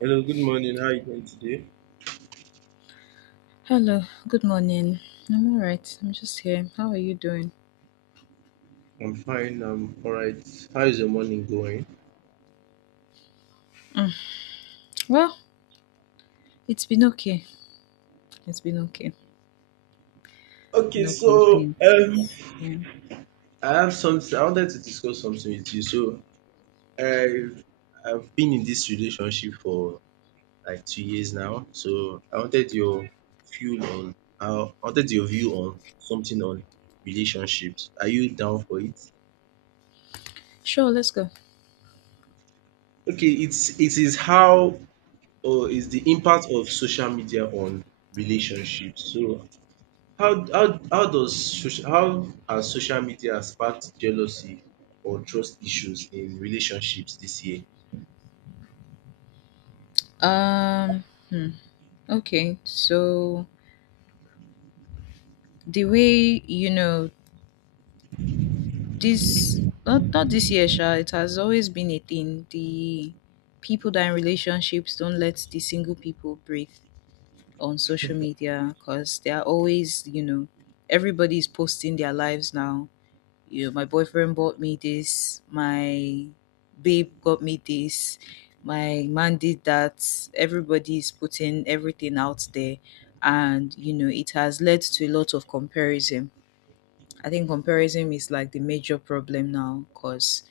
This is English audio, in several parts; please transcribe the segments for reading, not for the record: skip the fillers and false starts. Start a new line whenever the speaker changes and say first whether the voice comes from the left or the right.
right: Hello, good morning. How are you doing today?
left: Hello, good morning. I'm alright. I'm just here. How are you doing?
right: I'm fine. I'm all right. How is your morning going?
left: Mm, Well, it's been okay. It's been okay.
right: Okay,
left: No
right: so
left: complaints. Yeah.
right: I have something. I wanted to discuss something with you. So I I've been in this relationship for like 2 years now. So I wanted your view on. I wanted your view on something on relationships. Are you down for it?
left: Sure, let's go.
right: Okay, it is how or is the impact of social media on relationships. So How does social how has social media sparked jealousy or trust issues in relationships this year?
left: Um, hmm. Okay. So the way, you know, this not this year, Sha, it has always been a thing. The people that are in relationships don't let the single people breathe on social media because they are always, everybody is posting their lives now, my boyfriend bought me this, my babe got me this, my man did that. Everybody's putting everything out there, and it has led to a lot of comparison. I think comparison is like the major problem now because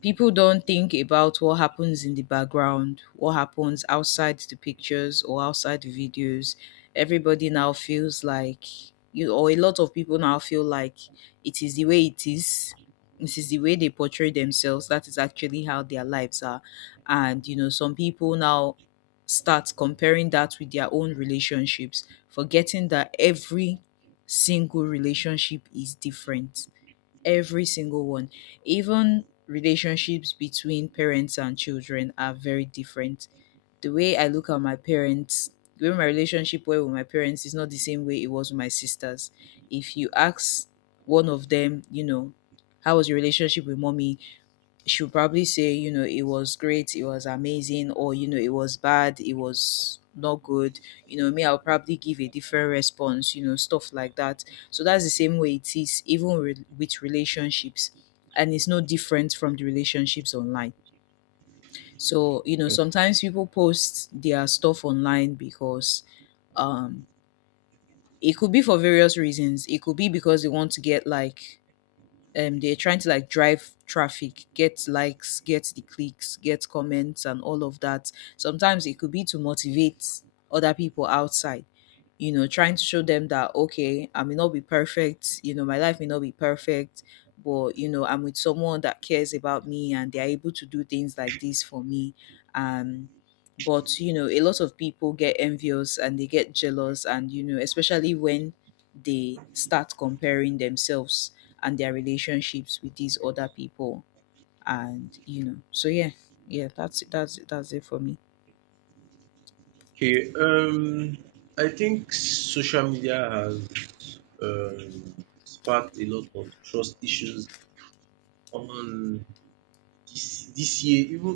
left: people don't think about what happens in the background, what happens outside the pictures or outside the videos. Everybody now feels like, or a lot of people now feel like it is the way it is. This is the way they portray themselves. That is actually how their lives are. And some people now start comparing that with their own relationships, forgetting that every single relationship is different. Every single one. Even relationships between parents and children are very different. The way I look at my parents, the way my relationship were with my parents is not the same way it was with my sisters. If you ask one of them, you know, how was your relationship with mommy? She'll probably say, you know, it was great, it was amazing, or you know, it was bad, it was not good. You know, me, I'll probably give a different response, you know, stuff like that. So that's the same way it is, even with relationships. And it's no different from the relationships online. So, you know, sometimes people post their stuff online because um it could be for various reasons. It could be because they want to get like they're trying to like drive traffic, get likes, get the clicks, get comments and all of that. Sometimes it could be to motivate other people outside, you know, trying to show them that okay, I may not be perfect, you know, my life may not be perfect, but you know, I'm with someone that cares about me and they're able to do things like this for me. um but you know, a lot of people get envious and they get jealous, and you know, especially when they start comparing themselves and their relationships with these other people. And you know, so yeah, yeah, that's it, that's it, that's it for me.
right: Okay, I think social media has sparked a lot of trust issues on this year, even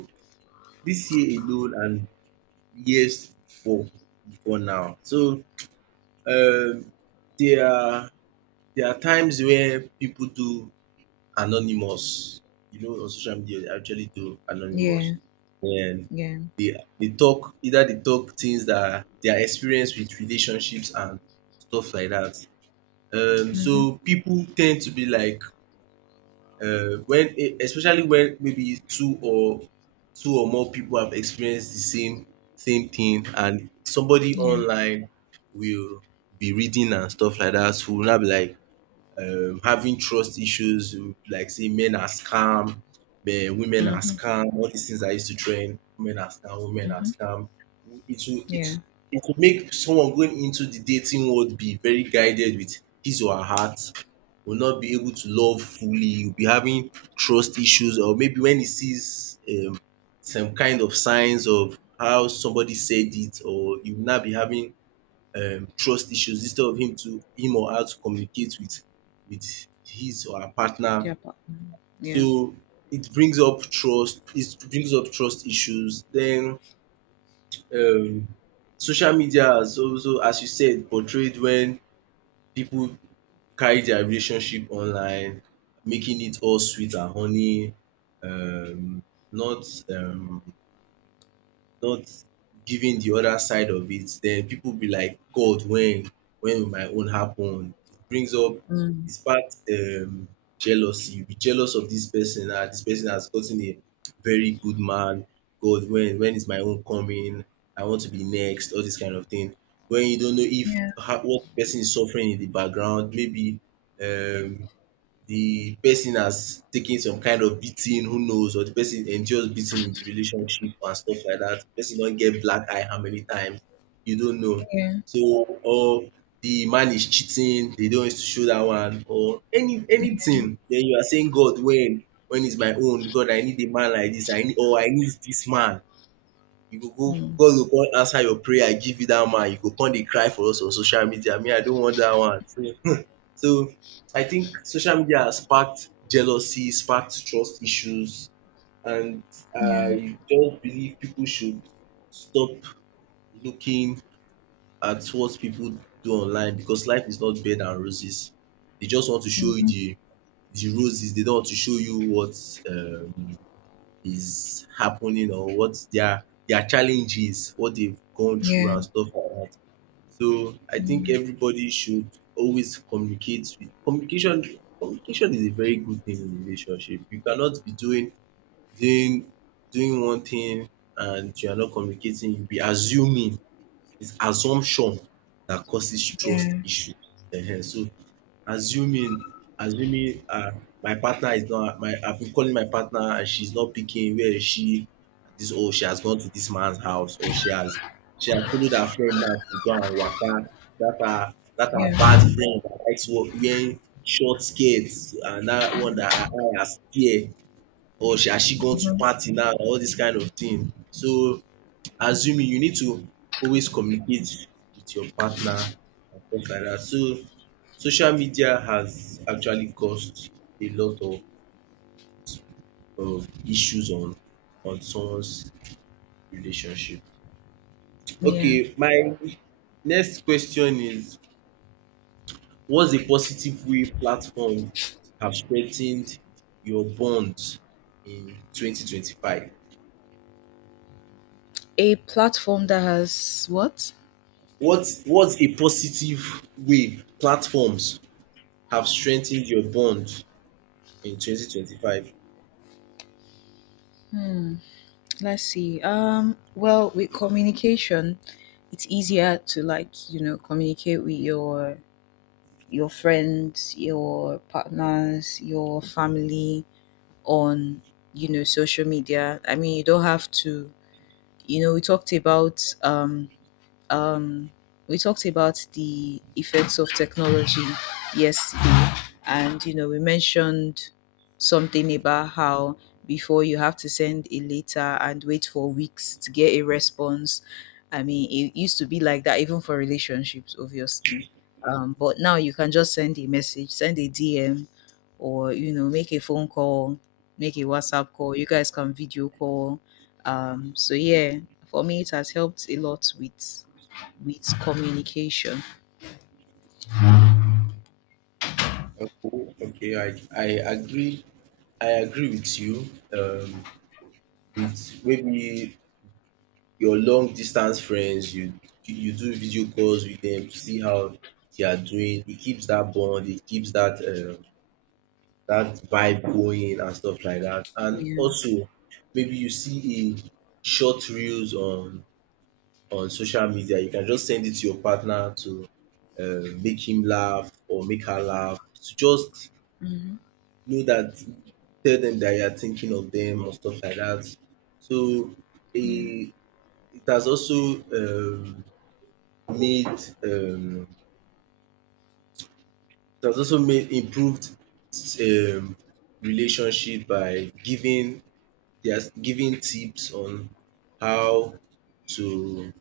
right: this year alone and years before before now. So um, there are there are times where people do anonymous. You know, on social media, they actually do anonymous.
left: Yeah.
right: And
left: Yeah.
right: they talk either they talk things that their experience with relationships and stuff like that.
left: Mm-hmm.
right: So people tend to be like when especially when maybe two or more people have experienced the same thing and somebody
left: Yeah.
right: online will be reading and stuff like that. So will now be like having trust issues, like say men are scam, women are
left: Mm-hmm.
right: scam, all these things I used to train. Men are scam, women are
left: Mm-hmm.
right: scam. It will
left: Yeah.
right: it it will make someone going into the dating world be very guided with his or her heart, will not be able to love fully, will be having trust issues, or maybe when he sees some kind of signs of how somebody said it, or you will now be having trust issues instead of him or her to communicate with with his or her partner.
left: Their partner. Yeah.
right: So it brings up trust issues. Then um social media has also, as you said, portrayed when people carry their relationship online, making it all sweet and honey, um not um not giving the other side of it. Then people be like, God, when will my own happen? It brings up
left: Mm.
right: it sparks jealousy. You be jealous of this person. Ah, this person has gotten a very good man. God, when is my own coming? I want to be next, all this kind of thing. When you don't know if
left: Yeah.
right: how, what person is suffering in the background, maybe um the person has taken some kind of beating, who knows, or the person endures beating in the relationship and stuff like that. The person don get black eye how many times, you don't know.
left: Yeah.
right: So or the man is cheating, they don't want to show dat one or anything. Den you are saying God when? When is my own? God I need a man like dis, I need dis man. You go go
left: Mm-hmm.
right: God go con answer your prayer give you dat man, you go con dey cry for us on social media. Me I don't want dat one. So I think social media has sparked jealousy, sparked trust issues, and
left: Yeah.
right: I don't believe people should stop looking at what people do online because life is not bed and roses. They just want to show you
left: Mm-hmm.
right: the roses. They don't want to show you what um is happening, or what their challenges, what they've gone through
left: Yeah.
right: and stuff like that. So I think
left: Mm.
right: everybody should always communicate with communication. Communication is a very good thing in relationship. You cannot be doing doing one thing and you are not communicating, you be assuming. It's assumption that causes trust
left: Yeah.
right: issue. Ehen. So assuming my partner is not my I've been calling my partner and she's not picking, where is she? This oh she has gone to this man's house, or she has followed her friend now to go and waka. That her bad
left: Yeah.
right: friend dat likes wearing short skirt, and that one that her eye has tear, or she gone to
left: Mhm.
right: party now, all this kind of thing. So assuming, you need to always communicate with your partner and stuff like that. So social media has actually caused a lot of issues on someone's relationship.
left: Yeah.
right: Okay, my next question is what's a positive way platforms have strengthened your bonds in 2025?
left: A platform that has what?
right: What's a positive way platforms have strengthened your bond in 2025?
left: Hmm. Let's see, well, with communication it's easier to like communicate with your friends, your partners, your family on, social media. I mean, you don't have to. You know, we um, talked about the effects of technology yesterday, and you know, we mentioned something about how before you have to send a letter and wait for weeks to get a response. I mean, it used to be like that even for relationships, obviously. But now you can just send a message, send a DM, or you know, make a phone call, make a WhatsApp call. You guys can video call. So yeah, for me, it has helped a lot with communication.
right: Okay, okay, I agree. I agree with you. With maybe your long distance friends, you do video calls with them to see how they are doing. It keeps that bond. It keeps that that vibe going and stuff like that. And
left: Yeah.
right: also, maybe you see a short reels on social media. You can just send it to your partner to make him laugh or make her laugh to just
left: Hmm.
right: know that, tell them that you are thinking of them or stuff like that. So
left: Yeah.
right: it it has also um made improved um relationship by giving tips on how to,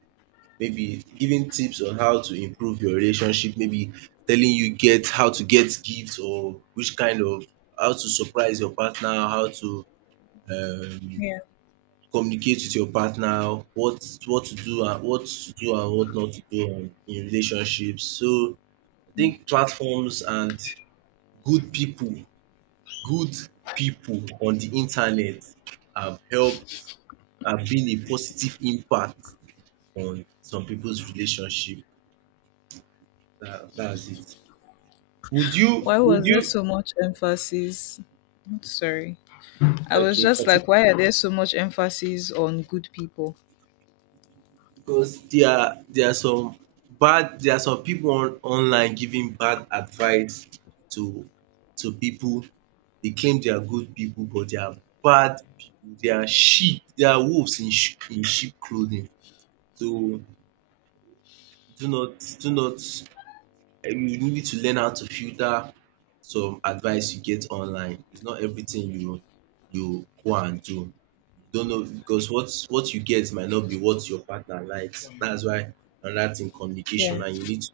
right: maybe giving tips on how to improve your relationship, maybe telling you get how to get gifts, or which kind of, how to surprise your partner, how to um
left: Yeah.
right: communicate with your partner, what to do and what not to do in relationships. So I think platforms and good people good people on the internet have helped, have been a positive impact on some people's relationship. That is it.
left: Why
right: Would
left: was there
right: you
left: so much emphasis? I'm sorry. I was
right: okay,
left: just
right: continue.
left: like, why are there so much emphasis on good people?
right: Because there are some bad there are some people on online giving bad advice to people. They claim they are good people but they are bad people. They are sheep. They are wolves in sheep clothing. So do not, you need to learn how to filter some advice you get online. It's not everything you go and do. You don't know because what you get might not be what your partner likes. That's why, another thing, communication.
left: Yeah.
right: And you need to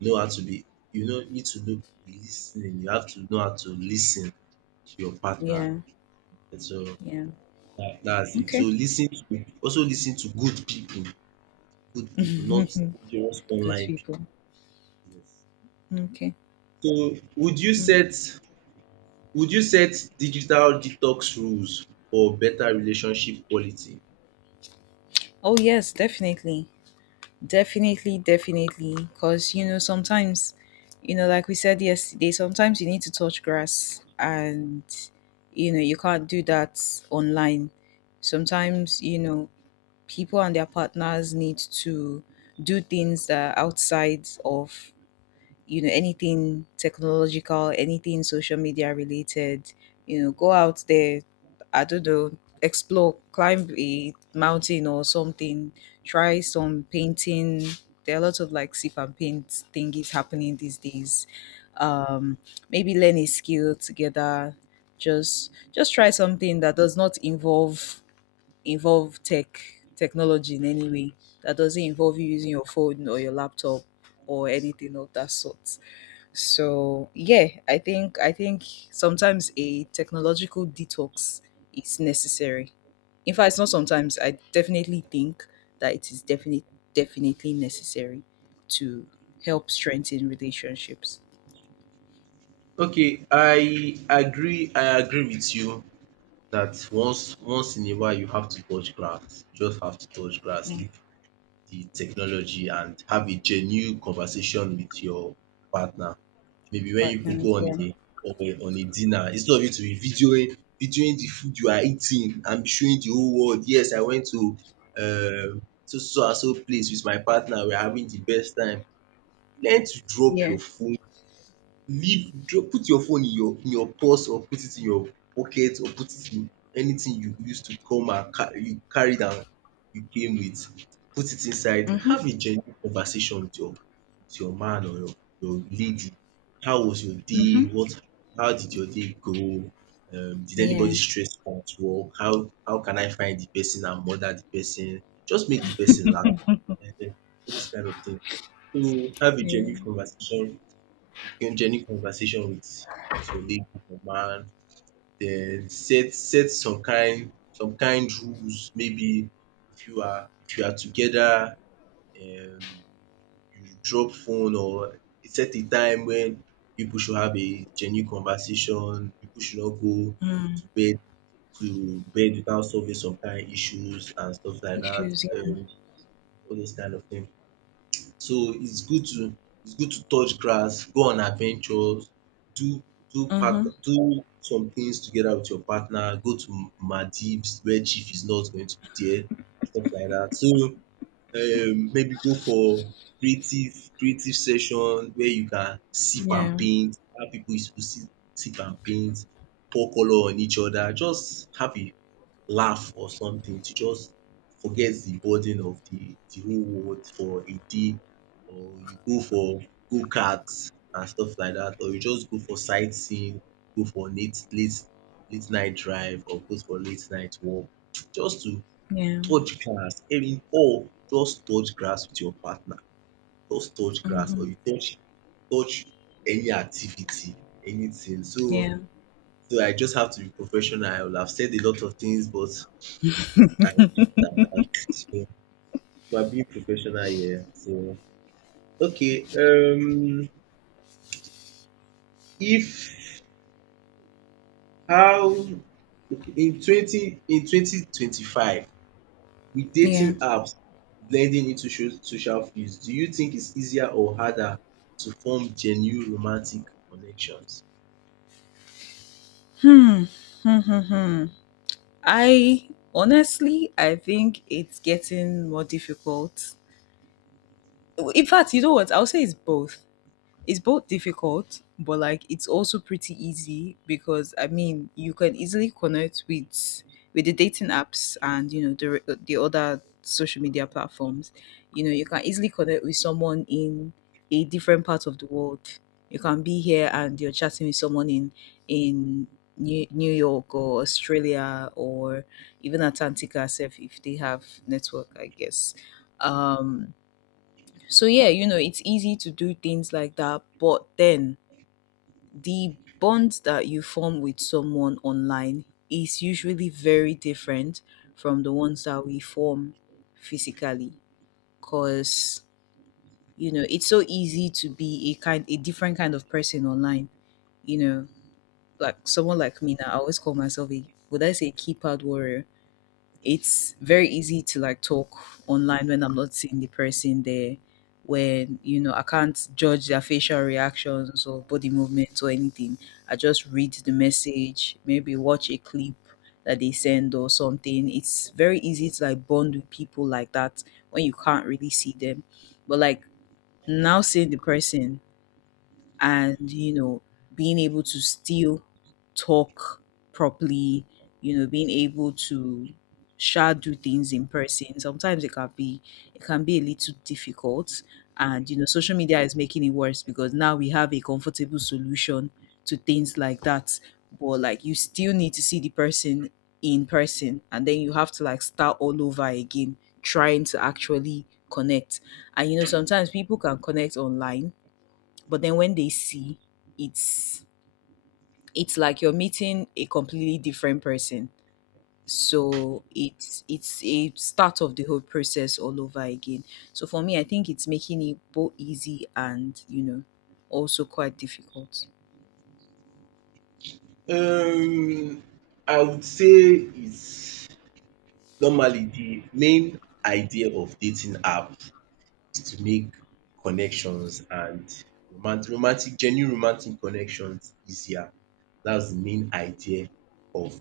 right: know how to be, you know, need to do listening. You have to know how to listen to your partner.
left: Yeah.
right: And So
left: Yeah.
right: that's it. So
left: Okay.
right: listen to also listen to good people. Good people, not just
left: Good
right: online
left: people.
right: pipu. Yes.
left: Okay.
right: So would you
left: Mm.
right: set Would you set digital detox rules for better relationship quality?
left: Oh yes, definitely. Definitely, definitely. Because, you know, sometimes, you know, like we said yesterday, sometimes you need to touch grass and, you know, you can't do that online. Sometimes, you know, people and their partners need to do things that are outside of, anything technological, anything social media related, go out there. I don't know, explore, climb a mountain or something. Try some painting. There are lots of like sip and paint thingies happening these days. um Maybe learn a skill together. Just try something that does not involve technology in any way, that doesn't involve you using your phone or your laptop or anything of that sort. So yeah, I think sometimes a technological detox is necessary. In fact, it's not sometimes. I definitely think that it is definitely, definitely necessary to help strengthen relationships.
right: Okay, I agree with you dat once in a while you have to touch grass, you just have to touch grass.
left: Mm.
right: The technology, and have a genuine conversation with your partner. Maybe when you people
left: Partners.
right: go on
left: Yeah.
right: a on a dinner, instead of you to be videoing the food you are eating and be showing the whole world, “Yes, I went to so so so and so place with my partner. We are having the best time.” Learn to drop
left: Yeah.
right: your phone, leave dro put your phone in your purse, or put it in your pocket, or put it in anything you use to come and ca you carried am you came with, put it inside.
left: Mm-hmm.
right: Have a genuine conversation with your man or your lady. How was your day?
left: Mm-hmm.
right: What, how did your day go? Did anybody
left: Yeah.
right: stress you at work? How can I find de person and murder de person? Just make de person laugh, um all those kind of thing. So have a
left: Yeah.
right: genuine conversation, genuine conversation with your lady or man, then set some kind rules. Maybe if you are together, um you drop phone, or set a time when people should have a genuine conversation, people should not go
left: Mm.
right: to bed without solving some kind issues and stuff like that,
left: Issues. Yeah.
right: um all those kind of things. So it's good to, it's good to touch grass, go on adventures, do do
left: Mm-hmm.
right: partner do some things together with your partner, go to Maldives where chief is not going to be there, stuff like dat. So maybe go for creative creative session where you can sip and
left: Yeah.
right: paint, allow pipu to sip and paint, pour colour on each other, just have a laugh or something to just forget de burden of de whole world for a day, or you go for go-kart and stuff like dat, or you just go for sightseeing, go for late night drive or go for late night walk just to
left: Yeah.
right: touch grass any how, just touch grass with your partner, just touch grass,
left: Mm-hmm.
right: or you touch any activity, anything. so
left: Yeah.
right: so I just have to be professional. I would have said a lot of things, but I keep it at that. So we are being professional here. So okay. Um if how in twenty in 2025, with
left: Yeah.
right: dating apps blending into social fields, do you think it's easier or harder to form genuine romantic connections?
left: Hmm. Hmm. Hmm. Hmm. I honestly, I think it's getting more difficult. In fact, you know what? I'll say it's both. It's both difficult, but like it's also pretty easy because I mean you can easily connect with the dating apps and you know the other social media platforms. You know you can easily connect with someone in a different part of the world. You can be here and you're chatting with someone in New York or Australia or even Antarctica, self if they have network, I guess. Um, so yeah, you know, it's easy to do things like that, but then the bond that you form with someone online is usually very different from the ones that we form physically, because you know, it's so easy to be a different kind of person online, you know, like someone like me now, I always call myself a, would I say, keypad warrior? It's very easy to like talk online when I'm not seeing the person there. When, you know, I can't judge their facial reactions or body movements or anything. I just read the message, maybe watch a clip that they send or something. It's very easy to like bond with people like that when you can't really see them. But like now seeing the person, and you know being able to still talk properly, you know being able to sha do things in person, sometimes it can be a little difficult. And you know, social media is making it worse because now we have a comfortable solution to things like that, but like you still need to see the person in person and then you have to like start all over again, trying to actually connect. And you know, sometimes people can connect online, but then when they see, it's it's like you're meeting a completely different person. So it's a start of the whole process all over again. So for me, I think it's making it both easy and, you know, also quite difficult.
right: Um I would say it's normally, the main idea of dating app is to make connections and roman romantic genuine romantic connections easier. That's the main idea of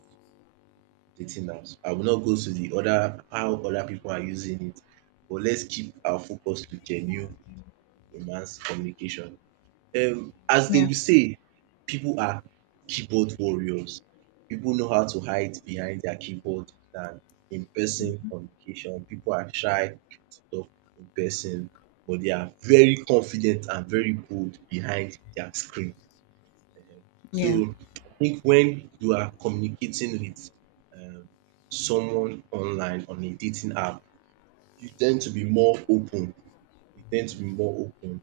right: the thing out. I will not go to the other how other people are using it, but let's keep our focus to genuine romance communication. As they
left: Yeah.
right: will say, people are keyboard warriors. People know how to hide behind their keyboard than in person
left: Hmm.
right: communication. People are shy to talk in person, but they are very confident and very bold behind their screen. So
left: Yeah.
right: I think when you are communicating with um someone online on a dating app, you tend to be more open. You tend to be more open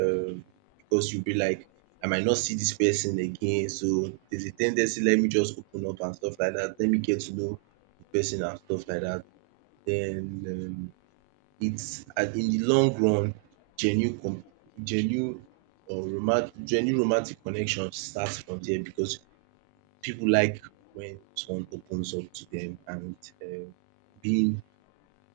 right: um because you'll be like, I might not see this person again. So there's a tendency, let me just open up and stuff like that. Let me get to know the person and stuff like that. Then it's and in the long run, genuine com genuine or romantic genuine romantic connection starts from there because people like when someone opens up to them and um being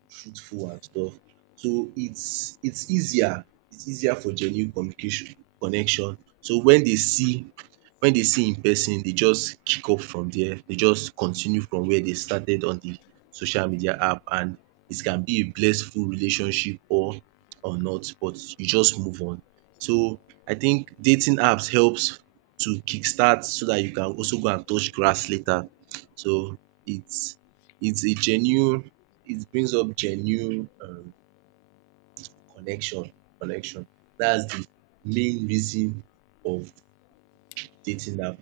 right: truthful and stuff. So it's easier for genuine communication connection. So when they see in person, they just kick up from there. They just continue from where they started on the social media app, and it can be a blissful relationship or not, but you just move on. So I think dating apps helps to kickstart so that you can also go and touch grass later. So it's it's a genuine it brings up genuine connection connection. That's the main reason of dating app.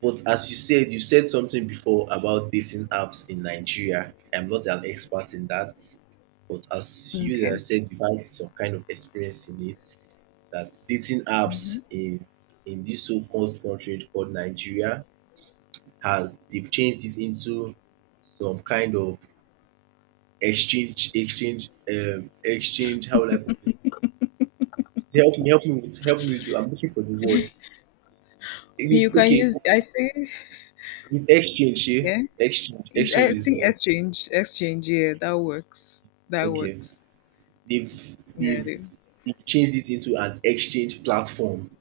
right: But as you said something before about dating apps in Nigeria. I'm not an expert in that, but as you
left: Okay.
right: yourself said, you've had some kind of experience in it. That dating
left: Hmm.
right: apps in this so called country called Nigeria, has they've changed it into some kind of exchange. How will I put it? Help me with I'm looking for the word. It is
left: You can
right: okay.
left: use. I say.
right: It's exchange shey,
left: Yeah.
right: exchange
left: It's, I
right: exchange is
left: think,
right: all.
left: exchange. Exchange. Yeah, that works. That
right: Okay.
left: works.
right: They've
left: Yeah, it
right: they've
left: is.
right: they've changed it into an exchange platform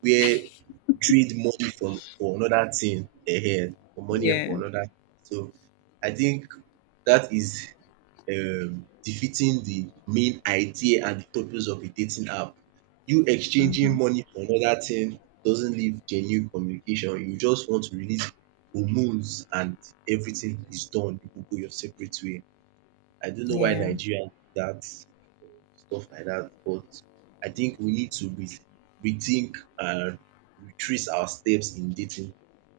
right: where you trade money from, for another thing. Eh, eh, for money for
left: Yeah.
right: another. So I think that is defeating the main idea and the purpose of a dating app. You exchanging
left: Hmm.
right: money for another thing doesn't leave genuine communication. You just want to release hormones and everything is done. You go your separate way. I don't know why
left: Yeah.
right: Nigeria do that stuff like that, but I think we need to rethink and retrace our steps in dating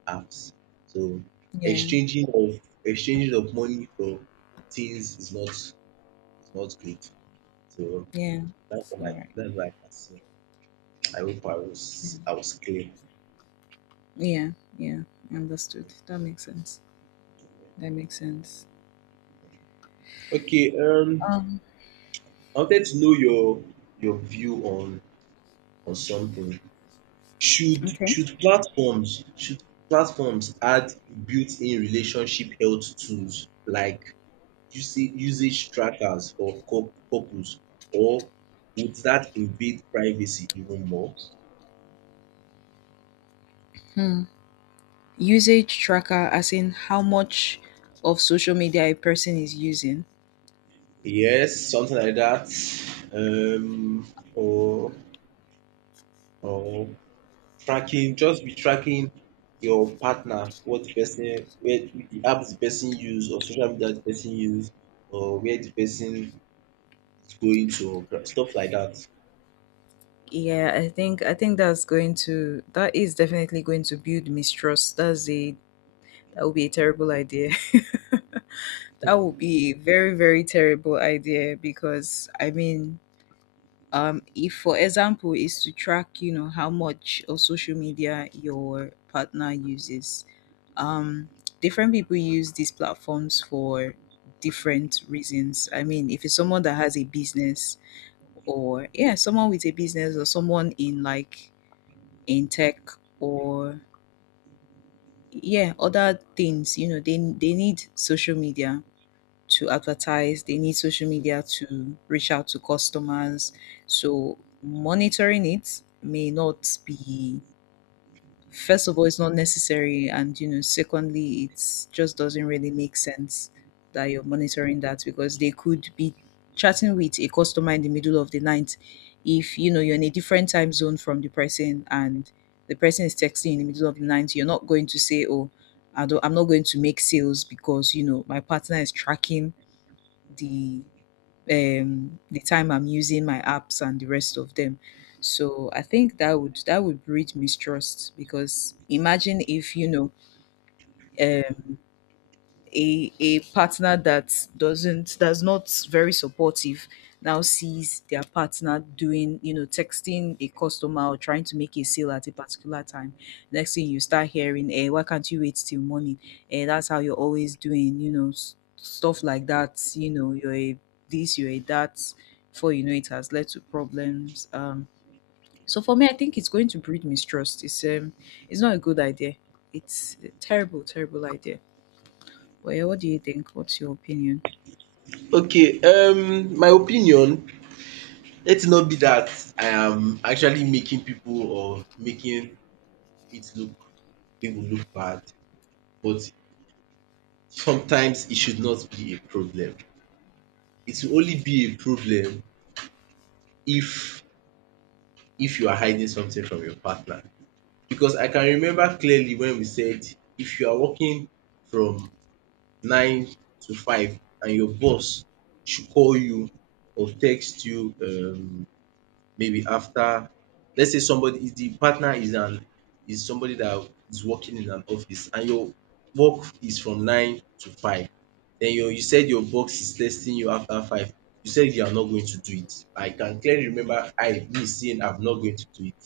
right: apps. So
left: Yeah.
right: exchanging of money for things is not, it's not great. So
left: Yeah.
right: that's
left: It's
right: what
left: all
right: I
left: right.
right: that's what I can say. I hope I was clear.
left: Yeah, yeah, understood. That makes sense. That makes sense.
right: Okay,
left: Um,
right: I wanted to know your view on something. Should
left: okay.
right: should platforms should platforms add built-in relationship health tools like usage trackers for couples, or would that invade privacy even more?
left: Hmm. Usage tracker, as in how much of social media a person is using.
right: Yes, something like that. Um or or Tracking, just be tracking your partner, what the person, where the apps the person use or social media the person use or where the person is going to or stuff like that.
left: Yeah, I think that's going to that is definitely going to build mistrust. That's a that would be a terrible idea. That would be a very, very terrible idea because I mean, if for example is to track, you know, how much of social media your partner uses. um Different people use these platforms for different reasons. I mean, if it's someone that has a business, or yeah, someone with a business, or someone in like, in tech, or yeah, other things, you know, they need social media to advertise, they need social media to reach out to customers. So monitoring it may not be, first of all, it's not necessary, and you know, secondly, it just doesn't really make sense that you're monitoring that, because they could be chatting with a customer in the middle of the night. If you know, you're in a different time zone from the person and the person is texting in the middle of the night, you're not going to say, oh I'm not going to make sales because, you know, my partner is tracking the the time I'm using my apps and the rest of them. So I think that would breed mistrust, because imagine if you know, a partner that's not very supportive now sees their partner doing, you know, texting a customer or trying to make a sale at a particular time, next thing you start hearing, eh, why can't you wait till morning, eh, that's how you're always doing, you know, stuff like that, you know, you're a this, you're a that. Before you know it, has led to problems. So for me, I think it's going to breed mistrust. It's not a good idea. It's a terrible, terrible idea. Well, what do you think? What's your opinion?
right: Okay, my opinion, let it not be that I am actually making people, or making it look, people look bad, but sometimes it should not be a problem. It will only be a problem if if you are hiding something from your partner, because I can remember clearly when we said, if you are working from nine to five and your boss should call you or text you maybe after, let's say somebody is, the partner is an is somebody that is working in an office, and your work is from nine to five, then you said your boss is texting you after five, you said you are not going to do it. I can clearly remember, I, me, saying I'm not going to do it.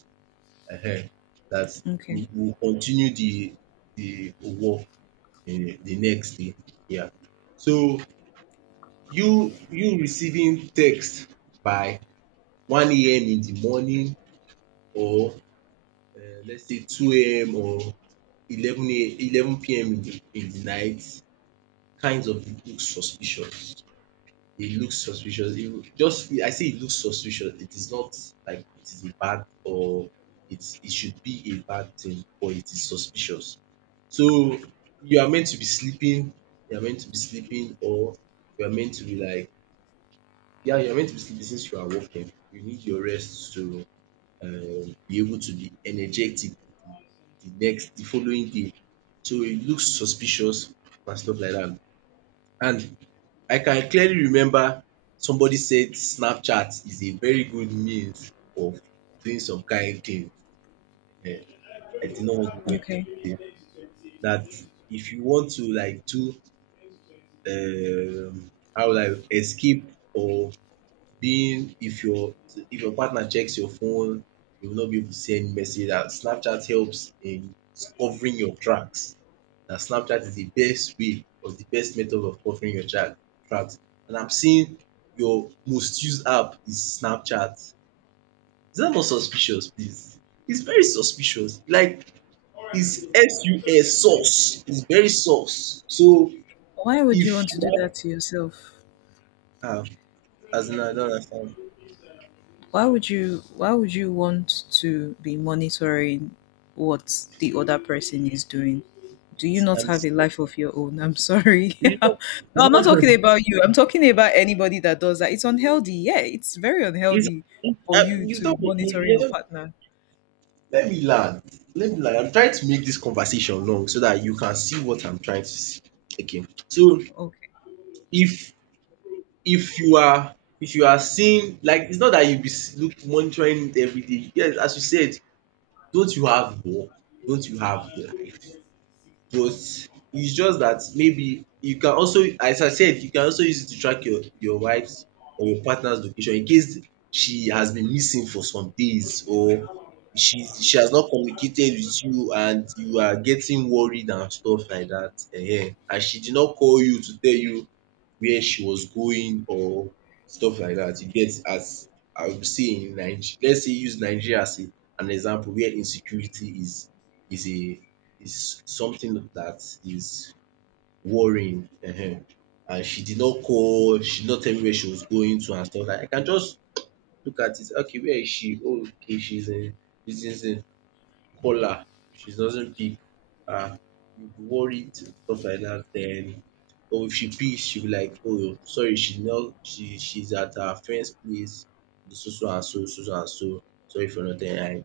right: um that
left: Okay.
right: we will continue the work the next day. Yeah. So you receiving text by 1 a.m. in the morning or let's say 2 a.m. or eleven PM in the night kinds of look suspicious. It looks suspicious. It will- just I say it looks suspicious. It is not like it is bad or it should be a bad thing, but it is suspicious. So you are meant to be sleeping, you are meant to be sleeping, or you are meant to be like, yeah, you are meant to be sleeping since you are working. You need your rest to be able to be energetic the following day. So it looks suspicious and stuff like that. And I can clearly remember somebody said Snapchat is a very good means of doing some kain thing um. I did not want to go into
left: Okay.
right: detail dat. If you want to like do how will I escape, or being, if your partner checks your phone, you will not be able to send message, that Snapchat helps in covering your tracks. That Snapchat is the best way, or the best method of covering your tracks, and I'm seeing your most used app is Snapchat. Is that not suspicious, please? It's very suspicious, like it's sus, sus. It's very sus. So
left: Why would you
right: if
left: want to do
right: you
left: that to yourself?
right: have as in, I don't understand.
left: Why would you want to be monitoring what the other person is doing? Do you
right: It's
left: not
right: I'm
left: have
right: it's
left: a life of your own? I'm sorry. No,
right: not. It's
left: I'm not talking
right: not.
left: about you. I'm talking about anybody that does that. It's unhealthy. Yeah, it's very
right: It's,
left: unhealthy
right: uh,
left: for you
right: you
left: to be
right: don't
left: monitoring
right: you
left: your
right: don't,
left: partner.
right: let me land. Let me land. I'm trying to make this conversation long so that you can see what I'm trying to see. Okay. So
left: Okay.
right: if if you are, if you are seeing, like it's not that you be look monitoring it every day. Yes, as you said, don't you have work? Don't you have life? But it's just that maybe you can also, as I said, you can also use it to track your wife's or your partner's location in case she has been missing for some days, or she has not communicated with you and you are getting worried and stuff like dat, and she did not call you to tell you where she was going or stuff like dat, you get. As I would say in Nigeria, let's say use Nigeria as a an example, where insecurity is a, is something dat is worrying, and she did not call, she did not tell me where she was going to, and stuff like dat. I can just look at it, okay, where is she? Oh, okay, she's in caller. If she doesn't pick, um you'll be worried, stuff like that. Then or if she pick, she'll be like, oh sorry, she not. She she's at her friend's place, so so and so so so and so, sorry for nothing. And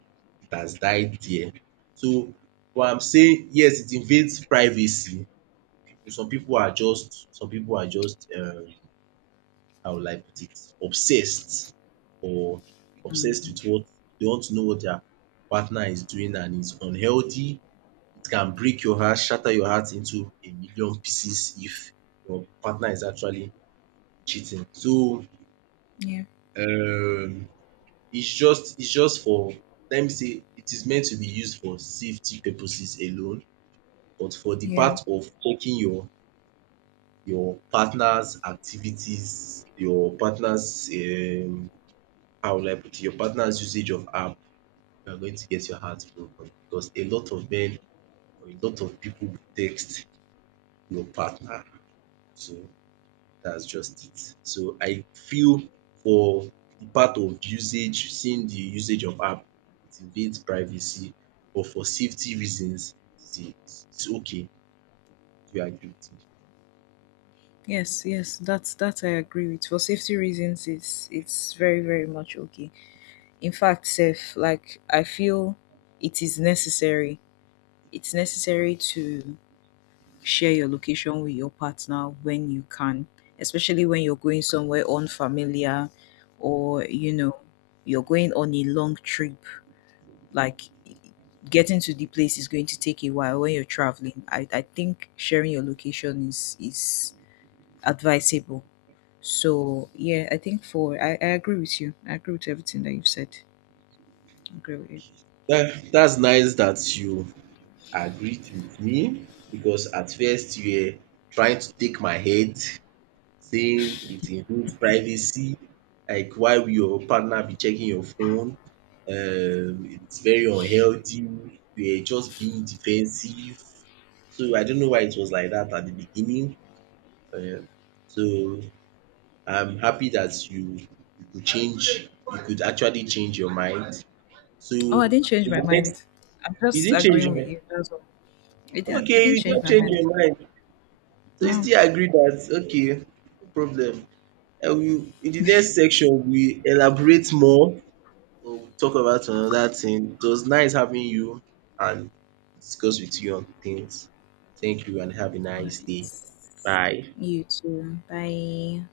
right: it has died there. So what I'm saying, yes, it invades privacy. People, some people are just how will I put it, obsessed, or obsessed with what, they want to know what their partner is doing, and it's unhealthy. It can break your heart, shatter your heart into a million pieces if your partner is actually cheating. So
left: Yeah.
right: um it's just for, let me say, it is meant to be used for safety purposes alone, but for the
left: Yeah.
right: part of checking your partner's activities, your partner's how will I put it, your partner's usage of app, you are going to get your heart broken because a lot of men, or a lot of people, text your partner. So that's just it. So I feel, for the part of usage, seeing the usage of app, it invades privacy, but for safety reasons, it's okay. Do you agree with me?
left: Yes, yes, that I agree with. For safety reasons, it's very, very much okay. In fact sef, like I feel it is necessary it's necessary to share your location with your partner when you can, especially when you're going somewhere unfamiliar, or you know, you're going on a long trip, like getting to the place is going to take a while. When you're traveling, I think sharing your location is advisable. So yeah, I think, I agree with you, I agree with everything that you've said. I agree with you.
right: That's nice that you agreed with me, because at first you were trying to take my head, saying it invades privacy, like why will your partner be checking your phone? It's very unhealthy. We are just being defensive. So I don't know why it was like that at the beginning. Um so I'm happy that you could change, you could actually change your mind. So
left: Oh, I
right: in
left: didn't change my
right: the next,
left: mind. I'm
right: you
left: just
right: didn't change
left: agreeing
right: your
left: with
right: mind.
left: you. That's all. I didn't, I
right: Okay,
left: didn't
right: you
left: change
right: don't
left: my
right: change
left: mind.
right: your mind. So you
left: No.
right: still agree that, okay, no problem. And we, in the next section, we elaborate more. We'll talk about another thing. It was nice having you and discuss with you on things. Thank you and have a
left: All
right: nice
left: right.
right: day. Bye.
left: You too. Bye.